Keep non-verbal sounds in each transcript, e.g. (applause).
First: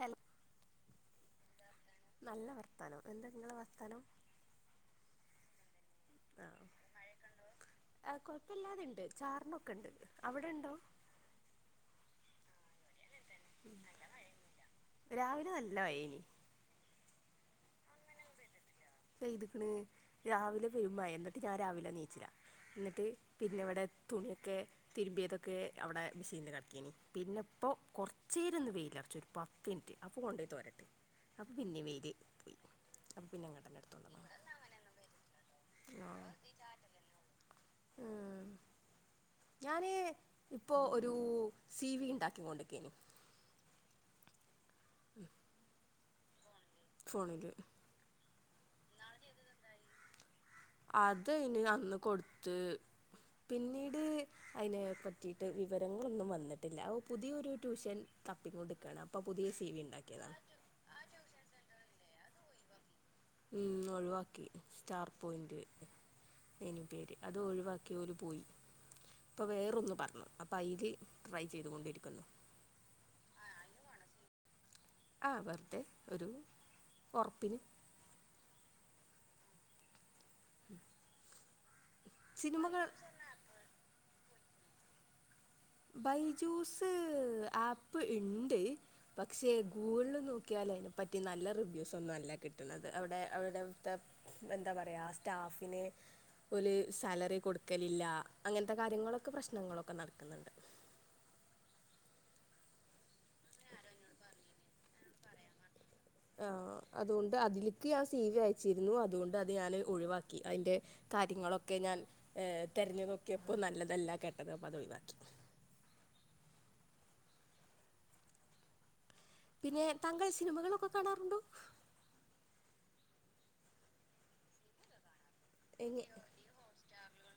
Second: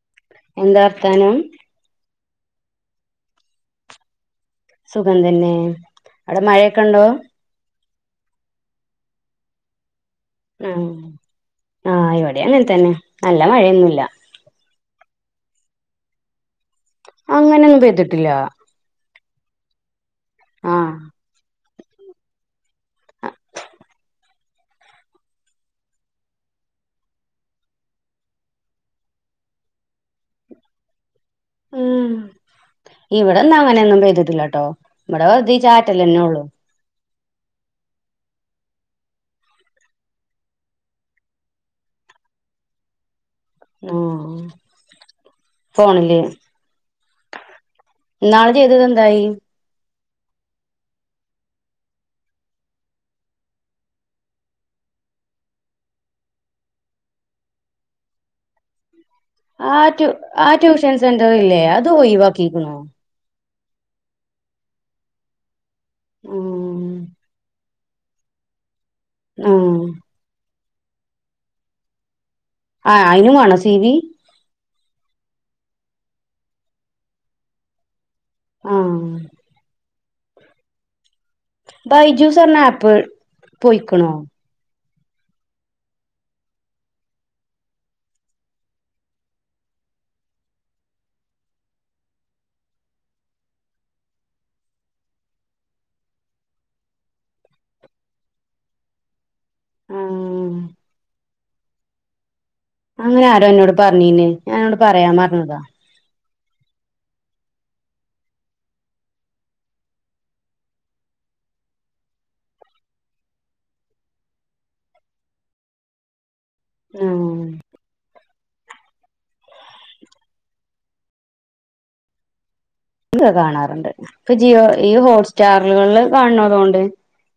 Hello എന്താ അർത്ഥാനം നല്ല വർത്താനം എന്താ നിങ്ങളെ വർത്താനം സുഖം തന്നെ ആടെ മഴയൊക്കെ ഇണ്ടോ ആ കുഴപ്പമില്ലാതെ ഇണ്ട് ചാറിനൊക്കെ ഉണ്ട് ആ ആഹ് ഇവിടെ അങ്ങെത്തന്നെ നല്ല മഴയൊന്നുമല്ല രാവിലെ നല്ല വയനി അങ്ങനെയൊന്നും പെയ്തിട്ടില്ല പെയ്ത്ക്ണ് രാവിലെ ആ പെരുമ്പ എന്നിട്ട് ഞാൻ രാവിലെ നീച്ചില എന്നിട്ട് പിന്നെ ഇവിടെ തുണിയൊക്കെ തിരുമ്പിയതൊക്കെ അവിടെ മെസിൽ കെടകെനി പിന്നെ ഇപ്പോ കൊറച്ചേര ഒന്ന് വെയിലറച്ചു ഒരു പത്ത് മിനിറ്റ് അപ്പൊ കൊണ്ടപോയി തോരട്ടെ അപ്പൊ പിന്നെ മപെയ്ദ് ഉം പോയി അപ്പൊ പിന്നെ കടന ട്ടോ വിടെ വെറുതെ ഈ ചാറ്റല്ലന്നെ ഉള്ളു ഉം (inaudible) ഞാന് ഇപ്പോ ഒരു സി വി ഇണ്ടാകി കൊണ്ടിരിക്കെനി ആഹ് ഉം പോണില്ലേ ഫോണില് നാളെ ചെയ്തത് എന്തായി അത് ഇനി അന്ന് കൊടുത്ത് പിന്നീട് അതിനെ പറ്റിട്ട് വിവരങ്ങളൊന്നും വന്നിട്ടില്ല അ പുതിയൊ ഒരു ട്യൂഷൻ തപ്പി കൊണ്ടിരിക്കാണ് ആ റ്റ്യു ആ ട്യൂഷൻ സെന്റർല്ലേ അത് ഒഴിവാക്കിക്കണോ ഉം ഒഴിവാക്കി സ്റ്റാർ പോയിന്റ് അനി ഉം പേര് അത് ഒഴിവാക്കി ഒ ഓക്കെര് പോയി അപ്പൾ ഉം വേറൊന്ന് പറഞ്ഞു അപ്പൾ അതിൽ ട്രൈ ചെയ്തുകൊണ്ടിരിക്കുന്നു ആ അയിനു ആണ സി വി ആ വെറതെ ഒരു ഉറപ്പിന് ആ ഉം ബൈജ്യൂസ് പറഞ്ഞാ ആപ്പ് പൊയിക്ണോ ബൈജൂസ് ആപ്പ് ഇണ്ട് പക്ഷെ ഗൂഗിളിൽ നോക്കിയാൽ തിനെ പറ്റി നല്ല റിവ്യൂസ് ഒന്നുംല്ല കിട്ട അവിടെ അവിത്തെ എന്താ പറയാ സ്റ്റാഫ ഒരു സാലറി കൊടുക്കലില്ല അങ്ങനത്തെ കാര്യങ്ങളൊക്കെ പ്രശ്നങ്ങളൊക്കെ നടക്കുന്നുണ്ട് ഉം അങ്ങനെ ആരോ എന്നോട് പറഞ്ഞീന്നെ ഞാനോട് പറയാ പറഞ്ഞതാ ആ, അതുകൊണ്ട് അതിലേക്ക് സി വി അയച്ചിരുന്നു അതുകൊണ്ട് അത് ഞാന് ഒഴിവാക്കി അതിന്റെ കാര്യങ്ങളൊക്കെ ഞാൻ ഏ തെരഞ്ഞു നോക്കിയപ്പോ നല്ലതല്ല കേട്ടത്അ പതൊഴിവാക്കി ആഹ പിന്നെ താങ്കൾ സിനിമകളൊക്കെ കാണാറുണ്ടോ എന്താ കാണാറുണ്ട് ഇപ്പൊ ജിയോ ഈ ഹോട്ട് സ്റ്റാറുകള് എങ്ങ കാണണ തോണ്ട്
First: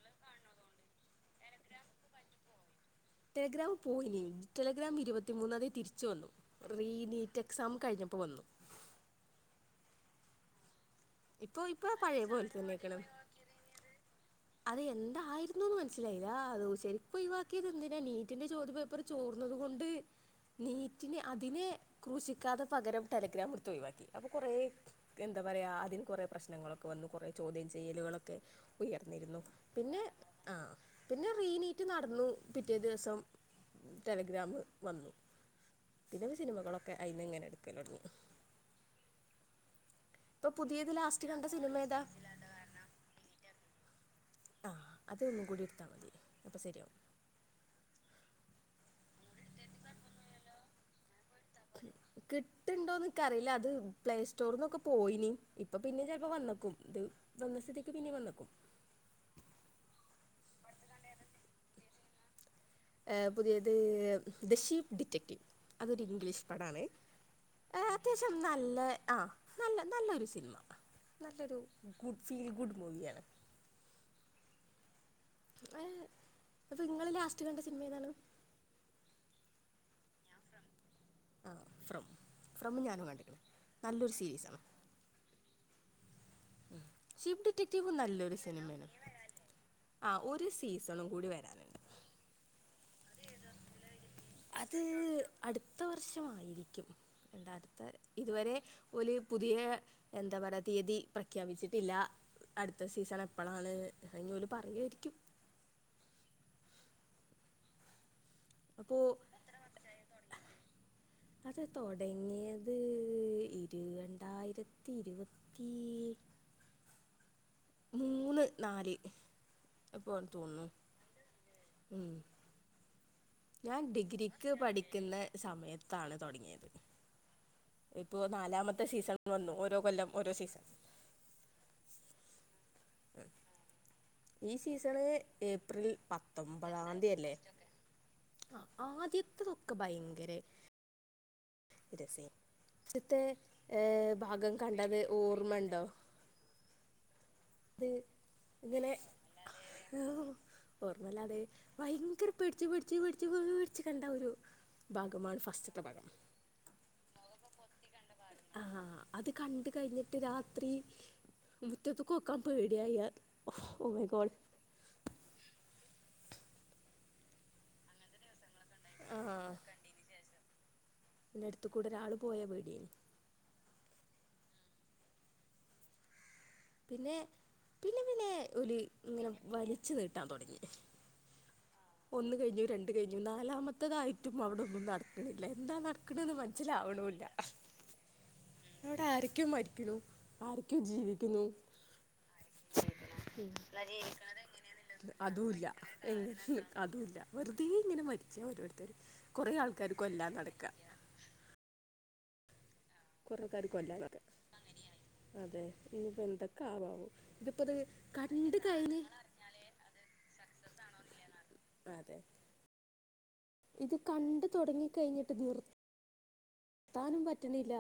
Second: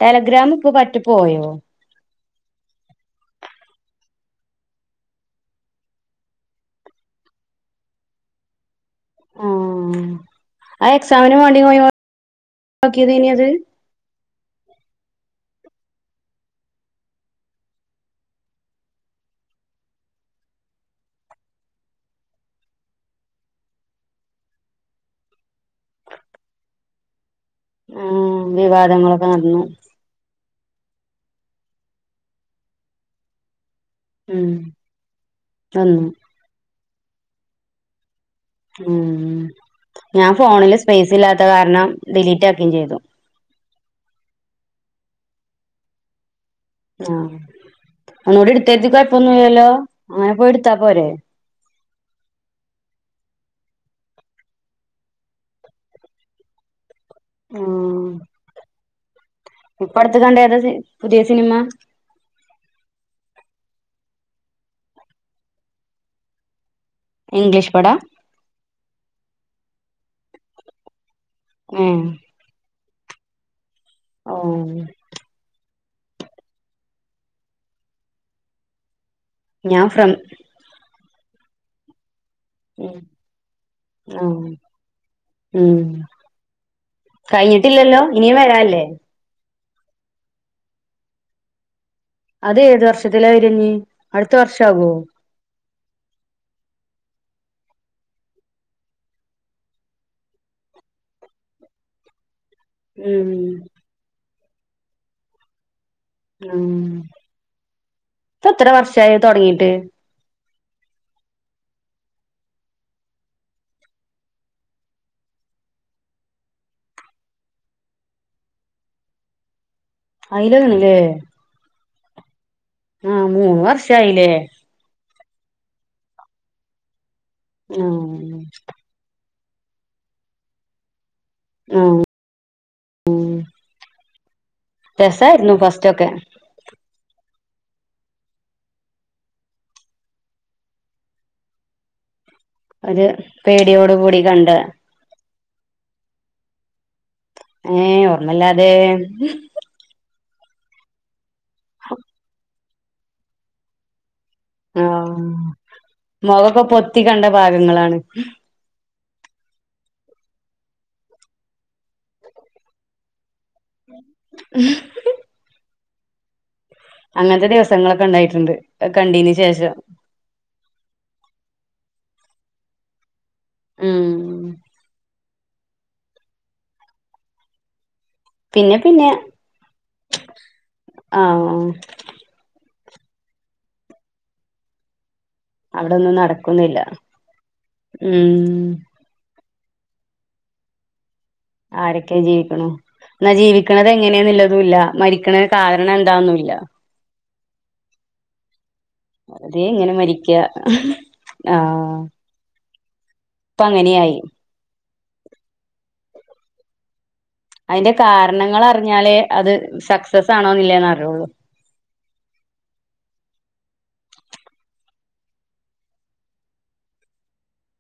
ടെലഗ്രാമ ഇപ്പോൊ പറ്റെ പോയോ ടെലിഗ്രാം പോയി ടെലിഗ്രാം ഇരുപത്തി മൂന്നത തിരിച്ചു വന്നു റീ നീറ്റ് എക്സാം കഴിഞ്ഞപ്പോ അ വന്നു (unintelligible) ആ ആ എക്സാമിനന് വേണ്ടി ഇപ്പൊ ഇപ്പൊ (unintelligible) പഴയ പോലെ തന്നെക്കണ് ക്കിയത് ഇനി അത് അത് എന്തായിരുന്നുന്ന് മനസ്സിലായില്ല ആ ചെലപ്പോ ഓയിവാക്കിയത് എന്തിനാ നീറ്റിന്റെ ചോദ്യം പേപ്പർ ചോർ എന്നത കൊണ്ട് നീറ്റിന് അതിനെ കുശിക്കാതെ പകരം ടെലഗ്രാം എടുത്ത് ഒഴിവാക്കി അപ്പൊ കൊറെ എന്താ എന്താ പറയാ അതിന് കൊറെ പ്രശ്നങ്ങളൊക്കെ വന്നു കുറേ ചോദ്യം ചെയ്യലുകളൊക്കെ ആഹ് വിവാദങ്ങളൊക്കെ ഉയർന്നിരുന്നു നടന്നു പിന്നെ ആഹ പിന്നെ റീനീറ്റ് നടന്നു പിറ്റേ ദിവസം ഉം ടെലിഗ്രാമ് വന്നു വന്നു പിന്നെ സിനിമകളൊക്കെ അയിനി എങ്ങനെ എടുക്കൽ തുടങ്ങി ഉം ഞാൻ ഇപ്പൊ ഫോണില് പുതിയത് സ്പേസ് ലാസ്റ്റ് കണ്ട ഇല്ലാത്ത സിനിമ കാരണം ഏതാ ഡിലീറ്റ് ആക്കുകയും ചെയ്തു ആഹ അത ഒന്നും കൂടി എടുത്ത് മതി അപ്പൊ ശരിയാവും ആ ഒന്നുടെ എടുത്തുകാരതി കൊഴപ്പൊന്നുംല്ലോ അങ്ങനെ പോയി എടുത്താ പോരെ (inaudible) കിട്ടുണ്ടോ എന്ന് ഇൻക്ക് അറിയില്ല അത് പ്ലേ സ്റ്റോറിന്നൊക്കെ പോയിനി ഇപ്പൊ പിന്നെ ചിലപ്പോ വന്നക്കും ഇത് വന്ന സ്ഥിതിക്ക് ആഹ് പിന്നെ വന്നക്കും ഇപ്പ അടുത്ത് കണ്ട ഏതാ പുതിയ സിനിമ പുതിയത് ദി ഷീപ്പ് ഡിറ്റക്റ്റീവ് അതൊരു ഇംഗ്ലീഷ് പടാണ് ഇംഗ്ലീഷ് പടാ അത്യാവശ്യം നല്ല ആഹ നല്ല നല്ലൊരു സിനിമ നല്ലൊരു ഏഹ് ഗുഡ് ഫീൽ ഗുഡ് മൂവിയാണ് ഓ ഏ അപ്പൊ നിങ്ങൾ ലാസ്റ്റ് കണ്ട സിനിമ ഏതാണ് ഞാൻ ഫ്രം ആ ഫ്രം ഫ്രം ഉം ഞാനും കണ്ടിക്കണ നല്ലൊരു സീരീസ് ആഹ് ആണ് ഉം ഷീപ്പ് ഡിറ്റക്റ്റീവ് കഴിഞ്ഞിട്ടില്ലല്ലോ ഇനിയും നല്ലൊരു വരല്ലേ സിനിമയാണ് ആ ഒരു സീസണും കൂടി വരാനുണ്ട് അത് ഏത് വർഷത്തില വരഞ്ഞ് അടുത്ത വർഷ ആവോ പത്തു വർഷമായിരിക്കും ഇതുവരെ ഒപുതിയ എന്താ പറയ തീയതി പ്രഖ്യാപിച്ചിട്ടില്ല അടുത്ത സീസൺ ഉം എപ്പഴാണ് അത് പറയുകയായിരിക്കും ഉം ഇപ്പ എത്ര അപ്പോൾ വർഷമായി തുടങ്ങിയിട്ട് (inaudible) അത തുടങ്ങിയത് ഇരു രണ്ടായിരത്തി ഇരുപത്തി (inaudible) മൂന്ന് നാല് എപ്പോഴാണെന്ന് അയില് തോന്നുന്നു ല്ല ഉം. ഞാൻ വർഷായില്ലേ ഡിഗ്രിക്ക് പഠിക്കുന്ന സമയത്താണ് തുടങ്ങിയത് ആഹ വന്നു ഓരോ കൊല്ലം ഓരോ സീസൺ ആഹ് അത് ഈ സീസണ് രസായിരുന്നു ഏപ്രിൽ ഫസ്റ്റൊക്കെ പത്തൊമ്പതാം തീയതിയല്ലേ ആ ആദ്യത്തതൊക്കെ ഭയങ്കര രസെനിം ഒരു ഇന്നത്തെ പേടിയോട് കൂടി കണ്ട ഭാഗം കണ്ടത് ഓർമ്മ ഓർമ്മയുണ്ടോ ഏ ഓർമ്മല്ലാതെ ഓർമ്മല്ലാതെ ഭയങ്കര പേടിച്ചു പേടിച്ചു പേടിച്ചു പേടിച്ചു കണ്ട ഒരു ആഹ ഭാഗമാണ് ഫസ്റ്റ്ത്തെ ഭാഗം മുഖം ഒക്കെ പൊത്തി കണ്ട ഭാഗങ്ങളാണ് ആ അത് കണ്ട കഴിഞ്ഞിട്ട് രാത്രി മുറ്റത്ത് കൊക്കാൻ പേടിയായൽ ഹി ഹി ഹി അങ്ങനത്തെ ദിവസങ്ങളൊക്കെ ഉണ്ടായിട്ടുണ്ട് അത് കണ്ടീന് ശേഷം എന്റെ അടുത്ത് കൂടെ ഒരാള് പോയാ പേടി ആയിനിം ഉം പിന്നെ പിന്നെ പിന്നെ ഓൽ ഇങ്ങനെ വലിച്ചു നീട്ടാൻ തുടങ്ങി ആഹ് ഒന്ന് കഴിഞ്ഞു രണ്ട് കഴിഞ്ഞു നാലാമത്തതായിട്ടും അവിടെ ഒന്നും നടന്നില്ല ഇല്ല എന്താ അവിടൊന്നും നടക്ക്ണെ ന്ന് നടക്കുന്നില്ല മനസ്സിലാവണില്ല ഉം അവിടെ ആരൊക്കെ മരിക്കുന്ന ആരൊക്കെ ജീവിക്കുന്നു ആരൊക്കെ ജീവിക്കണേ എന്നാ ജീവിക്കണത് എങ്ങനെയാന്നുല്ല മരിക്കണ അതുല്ല കാരണം എന്താന്നുമില്ല അതുല്ല വെറുതെ ഇങ്ങന മരിച്ചേ ഓരോരുത്തർ വെറതെ ഇങ്ങനെ മരിക്ക ആഹ കുറേക്കാർ കൊല്ലാൻ അത അതെ ഇനിയിപ്പോൾ എന്തൊക്കെ ആവുമോ ആവോ അതിന്റെ കാരണങ്ങൾ അറിഞ്ഞാലേ അത് സക്സസ് ആണോന്നില്ലേന്ന് അറിയുള്ളൂ അതെ ഇത് കണ്ട് തുടങ്ങി കഴിഞ്ഞിട്ട് നിർതാൻ എത്താനും പറ്റണില്ല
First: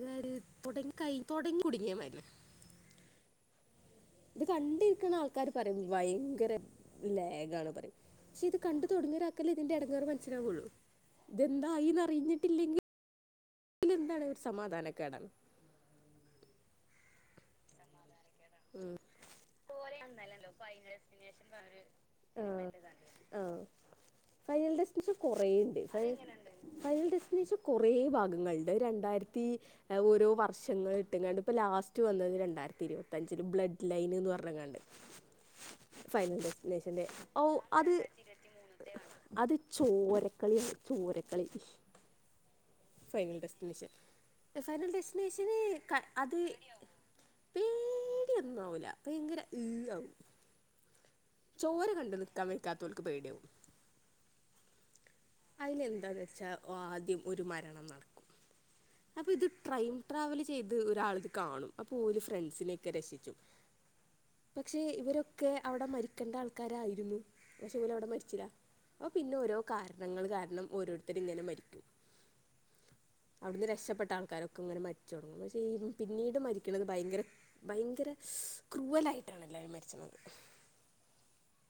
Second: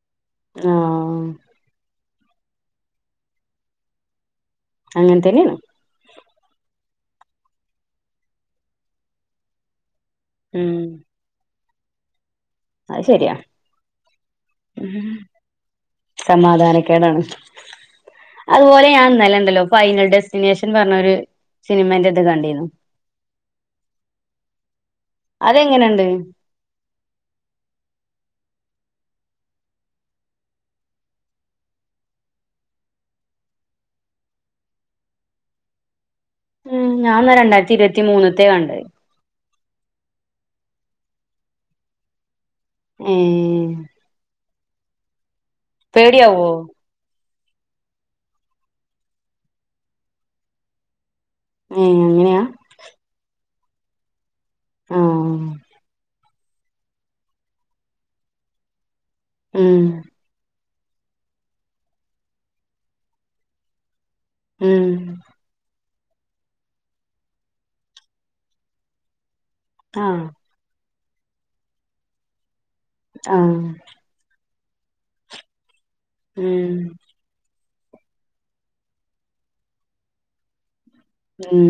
ഇതണ് തുടങ്ങി ആഹ് കയിജു തുടങ്ങി കുടുങ്ങിയ മാതിരിയാണ് ഇത് കണ്ടിരിക്കുന്ന അങ്ങനെ ആൾക്കാര് തന്നെയാണ് പറയയും വഴക്ക് ഭയങ്കര ലാഗാണ് പറയും പക്ഷെ ഇത് കണ്ട് തുടങ്ങിയ ഒരാൾക്കല്ലേ ഇതിന്റെ ഇടങ്ങർ മനസ്സിലാവൂ ഇത്രെയേള്ളു ഉം ഇതെന്തായി അറിഞ്ഞിട്ട് സമാധാനക്കേടാണ് സമാധാനക്കെടാണ് അതുപോലെ ഞാൻ ഇന്നലെ ഉണ്ടല്ലോ ഫൈനൽ ഡെസ്റ്റിനേഷൻ പറഞ്ഞ ഒരു സിനിമന്റെ ഇത് കണ്ടിനു ഫൈൽഡ്ഡ്സ് ഇച്ച് കുറേണ്ട് അതെങ്ങനെയുണ്ട് ഫൈൽ ഡെസ്റ്റിനേഷൻ കുറ ഭാഗങ്ങളുണ്ട് രണ്ടായിരത്തി ഓരോ വർഷങ്ങൾ ഇട്ട് കാണ്ട് ഇ ലാസ്റ്റ് വന്നത് രണ്ടായിരത്തി ഇരുപത്തി ത്തഞ്ചന് ബ്ലഡ് ലൈൻ എന്ന് പറഞ്ഞങ്ങാണ്ട് ഫൈനൽ ഉം ഡെസ്റ്റിനേഷന്റെ ഞാൻ എന്നാ ഓഹ് രണ്ടായിരത്തി അത് ഇരുപത്തി മൂന്നത്തെ കണ്ടത് അത് ചോരക്കളിയാണ് ചോരക്കളി ഫൈൽ ഏഹ് ഡെസ്റ്റിനേഷൻ ഫൈനൽ ഡെസ്റ്റിനേഷന് അത് പേടിയാവോ പേടി ഒന്നാവൂല ഭയങ്കരഈ ആവും ചോര ഏഹ് കണ്ടു അങ്ങനെയാ നിൽക്കാൻ വെയ് ക്കാത്തവർക്ക് പേടിയവും ആഹ് അതിലെന്താന്ന് വെച്ചാൽ ആദ്യം ഒരു മരണം നടക്കും അപ്പൊ ഇത് ഉം ട്രൈം ട്രാവൽ ചെയ്ത് ഒരാൾ ഇത് കാണും അപ്പൊ ഒരു ഫ്രണ്ട്സിനോക്കെ രക്ഷിച്ചു പക്ഷെ ഉം ഇവരൊക്കെ അവിടെ മരിക്ക കണ്ട ആൾക്കാരായിരുന്നു പക്ഷെ ഓൽ അവിടെ മരിച്ചില്ല അപ്പോ പിന്നെ ഓരോ കാരണങ്ങൾ ആഹ് കാരണം ഓരോത്ത ഇങ്ങനെ മരിക്കും ആഹ് അവിടുന്ന് രക്ഷപ്പെട്ട ആൾക്കാരൊക്കെ ഇങ്ങനെ മരിച്ചു തുടങ്ങും പക്ഷെ പിന്നീട് ഉം മരിക്കുന്നത് ഭയങ്കര ഭയങ്കര ക്രൂവലായിട്ടാണ് എല്ലാവരും മരിച്ചുന്നത് ഉം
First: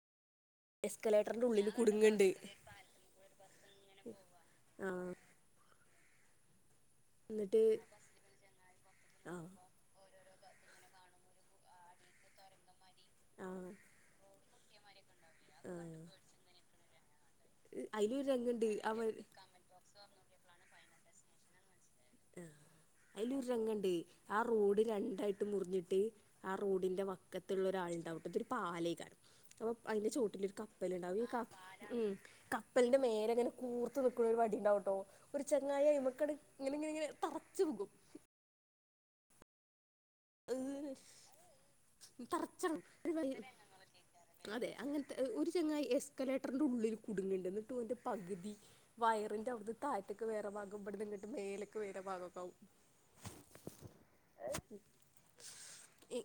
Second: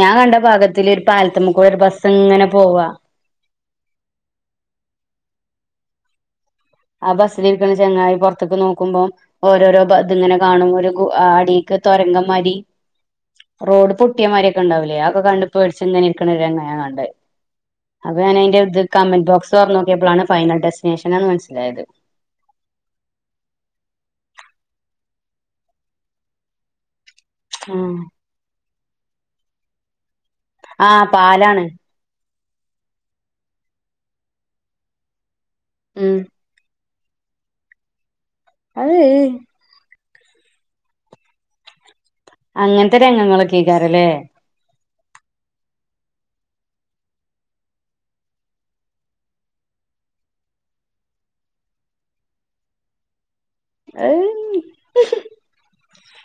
ഞാൻ കണ്ട ഭാഗത്തി ഒരു എസ്കലേറ്ററിന്റെ ഉള്ളിൽ പാലത്തമക്കൂടെ ഒരു ബസ് കുടുങ്ങുന്നുണ്ട് ഇങ്ങനെ പോവാ ആ ആ എന്നിട്ട് ബസ്സിലിരിക്ക്ണ ചങ്ങായി പൊറത്ത്ക്ക് നോക്കുമ്പോം ആ ഓരോരോ ത്ങ്ങനെ കാണുമ്പൊരു ഗുഹ അടീക്ക് തൊരങ്കമ്മാരി ആ റോഡ് പൊട്ടിയമാര്യോ ക്കെണ്ടാവൂലേ ആ ഇപ്പ കണ്ട് പേടിച്ച്ങ്ങനെ ഇരിക്ക്ണ ഒരുങ്ങ കണ്ട് അപ്പൊ അയിലൊരു ഞാന് അയിന്റെ രംഗണ്ട് ത് അവൻ കമന്റ് ബോക്സൊർ നോക്കിയപ്പളാണ് ഫൈനൽ ഡെസ്റ്റിനേഷനാന്ന് മനസ്സിലായത് (inaudible) ആഹ് അയിലൊരു രംഗണ്ടേയ് ആ റോഡ് രണ്ടായിട്ട് മുറിഞ്ഞിട്ട് ആ റോഡിന്റെ വ ആഹ് ക്കത്തുള്ളൊരാളുണ്ടാവുട്ടോ തൊരു പാലേയ്ക്കാരം അപൊ അയിന്റെ ചോ പിന്നൊരു ആഹ് കപ്പലുണ്ടാവും ഈ ക പാലാണ് ഉം കപ്പലിന്റെ മേലെങ്ങനെ കൂർത്ത് നിക്കണൊരു വടിണ്ടാവുട്ടോ ഒരു ചെങ്ങായി ഉം അയ്മക്ക്ണ്ട് ങ്ങനെങ്ങനെങ്ങനെ തറച്ചു വിഗും അഹ് ഹ് അഹ് തർച്ചണ്ട് അങ്ങനത്തെ രംഗങ്ങളൊക്കെ ആക്കാരല്ലേ അതെ അങ്ങനെ (inaudible) രു ചെങ്ങായി എസ്കലേറ്ററിന്റെ ഉള്ളിൽ കുടുങ്ങ്ണ്ട് ന്ന്ട്ട് ഓന്റെ പകുതി വയറിന്റെ അവിടുന്ന് തായത്ത്ക്ക് വേറെ മ്മക്ക്ബ്ട്ന്ന്ങ്ങ്ട്ട് മേലേക്ക് ഉയരം പാകൊക്കാവും ഏയ്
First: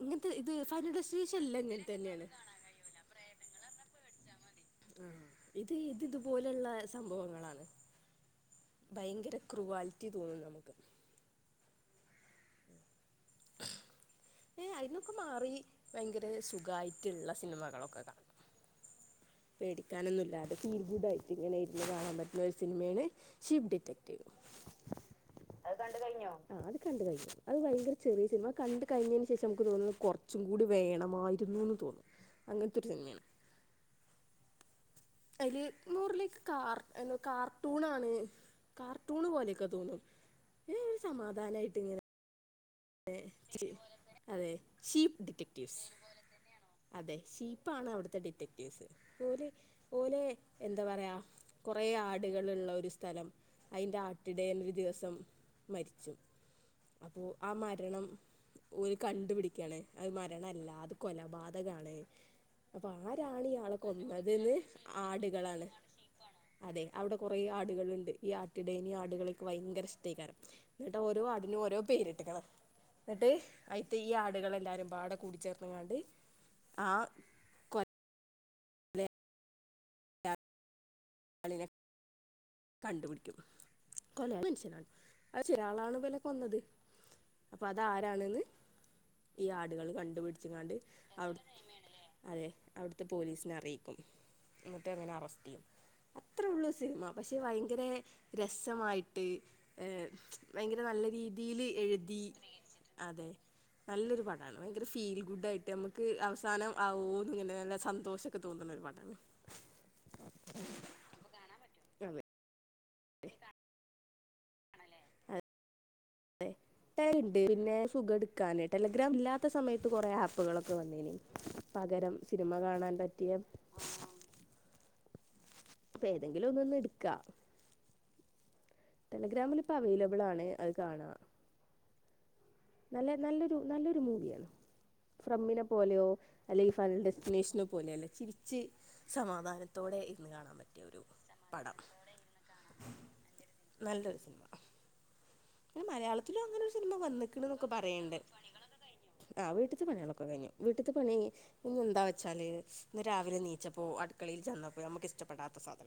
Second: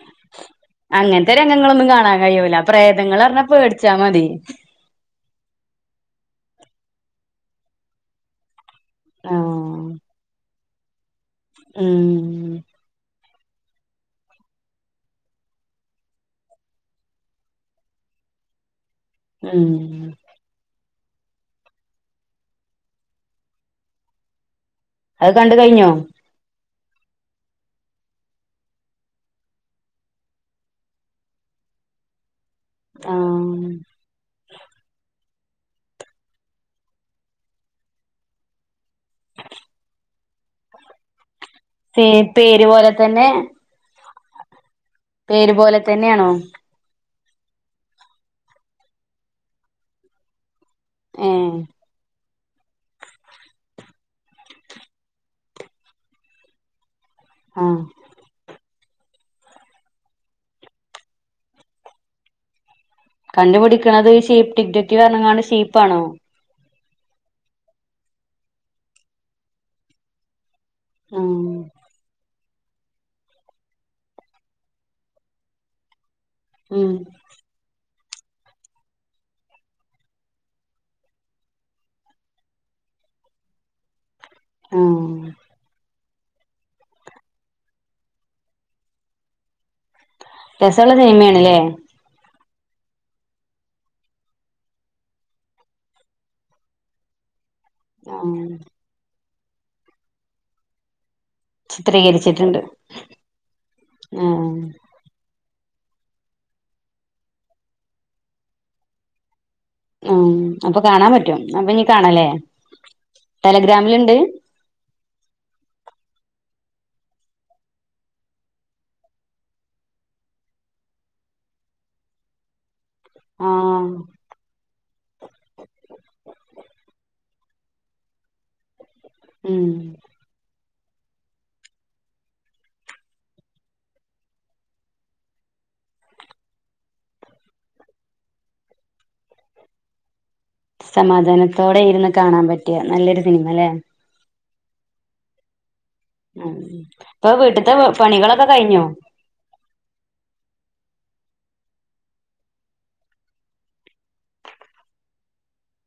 ഇങ്ങനത്തെ ഇത് ഫൈനൽ അങ്ങനത്തെ ഡെസ്റ്റിനേഷൻ എല്ലാം ഇങ്ങനെ രംഗങ്ങളൊന്നും കാണാൻ തന്നെയാണ് കഴിയൂല പ്രേതങ്ങള് റഞ്ഞാ പേടിച്ചാ മതി ഇത് ഇത് ഇതുപോലെള്ള സംഭവങ്ങളാണ് ഭയങ്കര ക്രൂവാലിറ്റി തോന്നും ഉം ഏ അയ്ന്നൊക്കെ മാറി ഭയങ്കര സുഖായിട്ട്ള്ള സിനിമകളൊക്കെ കാണും ഉം പേടിക്കാനൊന്നുല്ല അത് തീരിതായി ഇങ്ങനെ ഇരുന്ന് കാണാൻ പറ്റുന്ന ഒരു സിനിമയാണ് ഷിപ്പ് ഡിറ്റക്റ്റീവ് അത് കണ്ട് കഴിഞ്ഞോ ആ അത് കണ്ട് കഴിഞ്ഞു അത് ഭയങ്കര ചെറിയ സിനിമ കണ്ട കഴിഞ്ഞേന് ശേഷമുക്ക് തോന്നും കുറച്ചും കൂടി വേണമായിരുന്നുന്ന് തോന്നും അങ്ങനത്തെരു സിനിമേണ് ആഹ് അയില് നൂറിലേക്ക് കാർ എന്നോ കാർട്ടൂണാണ് കാർട്ടൂൺ പോലെയൊക്കെ തോന്നുംഏ ഒരു സമാധ പേ പേര് പോലെ തന്നെ അതെ ഷീപ്പ് പേര് പോലെ ഡിറ്റക്റ്റീവ്സ് തന്നെയാണോ അതെ ഷീപ്പാണ് അവിടുത്തെ ഡിറ്റക്റ്റീവ്സ് ഓലെ ഓലെ എന്താ പറയാ ഏഹ് കൊറെ ആ ട്കള് ള്ള ഒരു സ്ഥലം അയിന്റെ ആട്ടിടയൻ ഒരു ദിവസം മരിച്ചു അപ്പൊ ആ ആഹ് മരണം ഓല് കണ്ടുപിടിക്കാണ് അത് മരണല്ല അത് കൊലപാതകാണ് കണ്ടുപിടിക്കണത് ഷീപ്പ് ടിക്ടറ്റീവ് പറഞ്ഞ് ങ്ങാണ്ട് ആടുകളാണ് ഷീപ്പാണോ അതെ അവടെ കുറെേ ആടുകളുണ്ട് ഈ ആട്ടിടേന് ആടുകളെക്കെ ഭയങ്കര ഇഷ്ടയ്കരം ന്നിട്ട്ഓരോ ആടിനും ആഹ് ഓരോ പേര് ന്നിട്ട് അയിത്തെ ഈ ആടുകളെല്ലാരും പാടെ കൂടിച്ചേർന്ന്ങ്ങാണ്ട് ഉം കളിനെ കണ്ടുപിടിക്കും കൊല മനുഷ്യനാണ് ആഹ് അത് ചിരാളാണ് വലെ പ്പൊന്നത് അപ്പൊതാരാണ്ന്ന് ഈ ആടുകള് കണ്ട് പിടിച്ച്ങ്ങാണ്ട് രസള്ള അവി സിനിമയാണ്ല്ലേ അതെ അവിടുത്തെ പോലീസിനെ അറിയിക്കും എന്നിട്ട് അങ്ങനെ അറസ്റ്റിയ്യും അത്ര ഉള്ളൂ സിനിമ പക്ഷെ ഭയങ്കര ആഹ് രസമായി ട്ട് ഏ ച്ച് ഭയങ്കര നല്ല രീ തീല് എഴുതി ചിത്രീകരിച്ചിട്ടുണ്ട് അതെ നല്ലൊരു ആഹ് പടാണ് ഭയങ്കര ഫീലി ഗുഡായിട്ട് ട്ട് അമ്മുക്ക് അവസാനം ആവോന്ന്ങ്ങനെ നല്ല സന്തോഷൊക്കെ തോന്നുണൊരു പടാണ് ഉം അപ്പൊ കാണാൻ പറ്റും അപ്പൊ ഞ്ഞി അതെ കാണാലേ ടെലഗ്രാമില്ണ്ട് (unintelligible) ഉണ്ട് പിന്നെ സുഖം എടുക്കാന് ടെലഗ്രാം ഇല്ലാത്ത സമയത്ത് കൊറെേ ആപ്പുകളൊക്കെ വന്നേന് പകരം സിനിമ കാണാൻ പറ്റിയ ആഹ് അപ്പൊ ഏതെങ്കിലും ഒന്ന് ഒന്നു എടുക്ക ടെലഗ്രാമിൽ ഇപ്പൊ ഉം അവൈലബിൾ ആണ് അത് കാണാം നല്ല നല്ലൊരു നല്ലൊരു മൂവിയാണ് ഫ്രമ്മിനെ പോലെയോ അല്ലെങ്കിൽ ഫനൽ ഡെസ്റ്റിനേഷനെ പോലെയൊ അല്ല ചിരിച്ച് സമാധാനത്തോടെ ഇരുന്ന് കാണാൻ പറ്റിയ ഒരു പടം സമാധാനത്തോടെ ഇരുന്ന് കാണാൻ പറ്റിയ നല്ലൊരു സിനിമ അല്ലേ നല്ലൊരു സിനിമ പിന്നെ മലയാളത്തിലും ഉം അങ്ങനെ ഒരു സിനിമ ഇപ്പൊ വീട്ടത്തെ പണികളൊക്കെ കഴിഞ്ഞൊ ആഹ് വീട്ട്ത്ത പണികളൊക്കെ കഴിഞ്ഞു വീട്ട് ത്തെ പണി ഇന്ന് എന്താ വെച്ചാല് ഇന്ന് രാവിലെ എനീച്ചപ്പോ അടുക്കളയിൽ ചെന്നപ്പോ നമുക്ക് ഇഷ്ടപ്പെടാത്ത സാധന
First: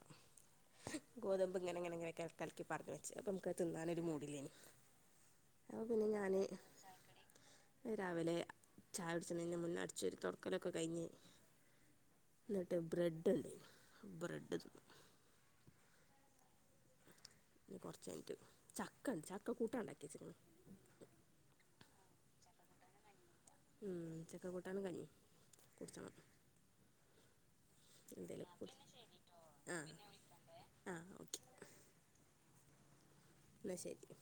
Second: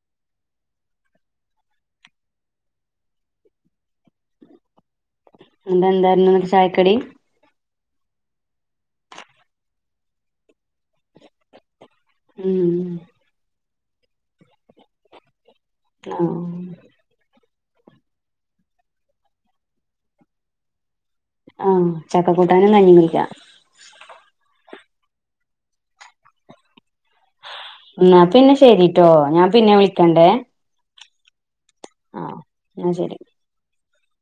ഗോതമ്പ് ഇങ്ങനെങ്ങനങ്ങനൊക്കെ കലക്കി പറഞ്ഞ് വച്ചു അപ്പ നമുക്കത് തിന്നാൻ ഒരു മൂഡില്ലേനി അത് കൊണ്ട് എന്തായിരുന്നു ഇന്ന് ചായക്കടി രാവിലെ ചായ കുടിച്ചതിന് മുന്നെ അടിച്ചൊരു തുടക്കലൊക്കെ കഴിഞ്ഞ് ഉം എന്നിട്ട് ബ്രെഡ് ബ്രെഡ് ആഹ് കൊറച്ചു കഴിഞ്ഞിട്ട് ചക്ക ണ്ട് ചക്ക കൂട്ടാൻ ഉണ്ടാക്കി വെച്ചേക്കണ് ആഹ് ചക്ക കൂട്ടാനൊന്നും (unintelligible) ഉം (unintelligible) എന്നാ എന്തേലും പിന്നെ ശെരിട്ടോ ഞാൻ പിന്നെ ആ വിളിക്കണ്ടേ ആ ഓക്കെ ആഹ് ആ ശരി ശരി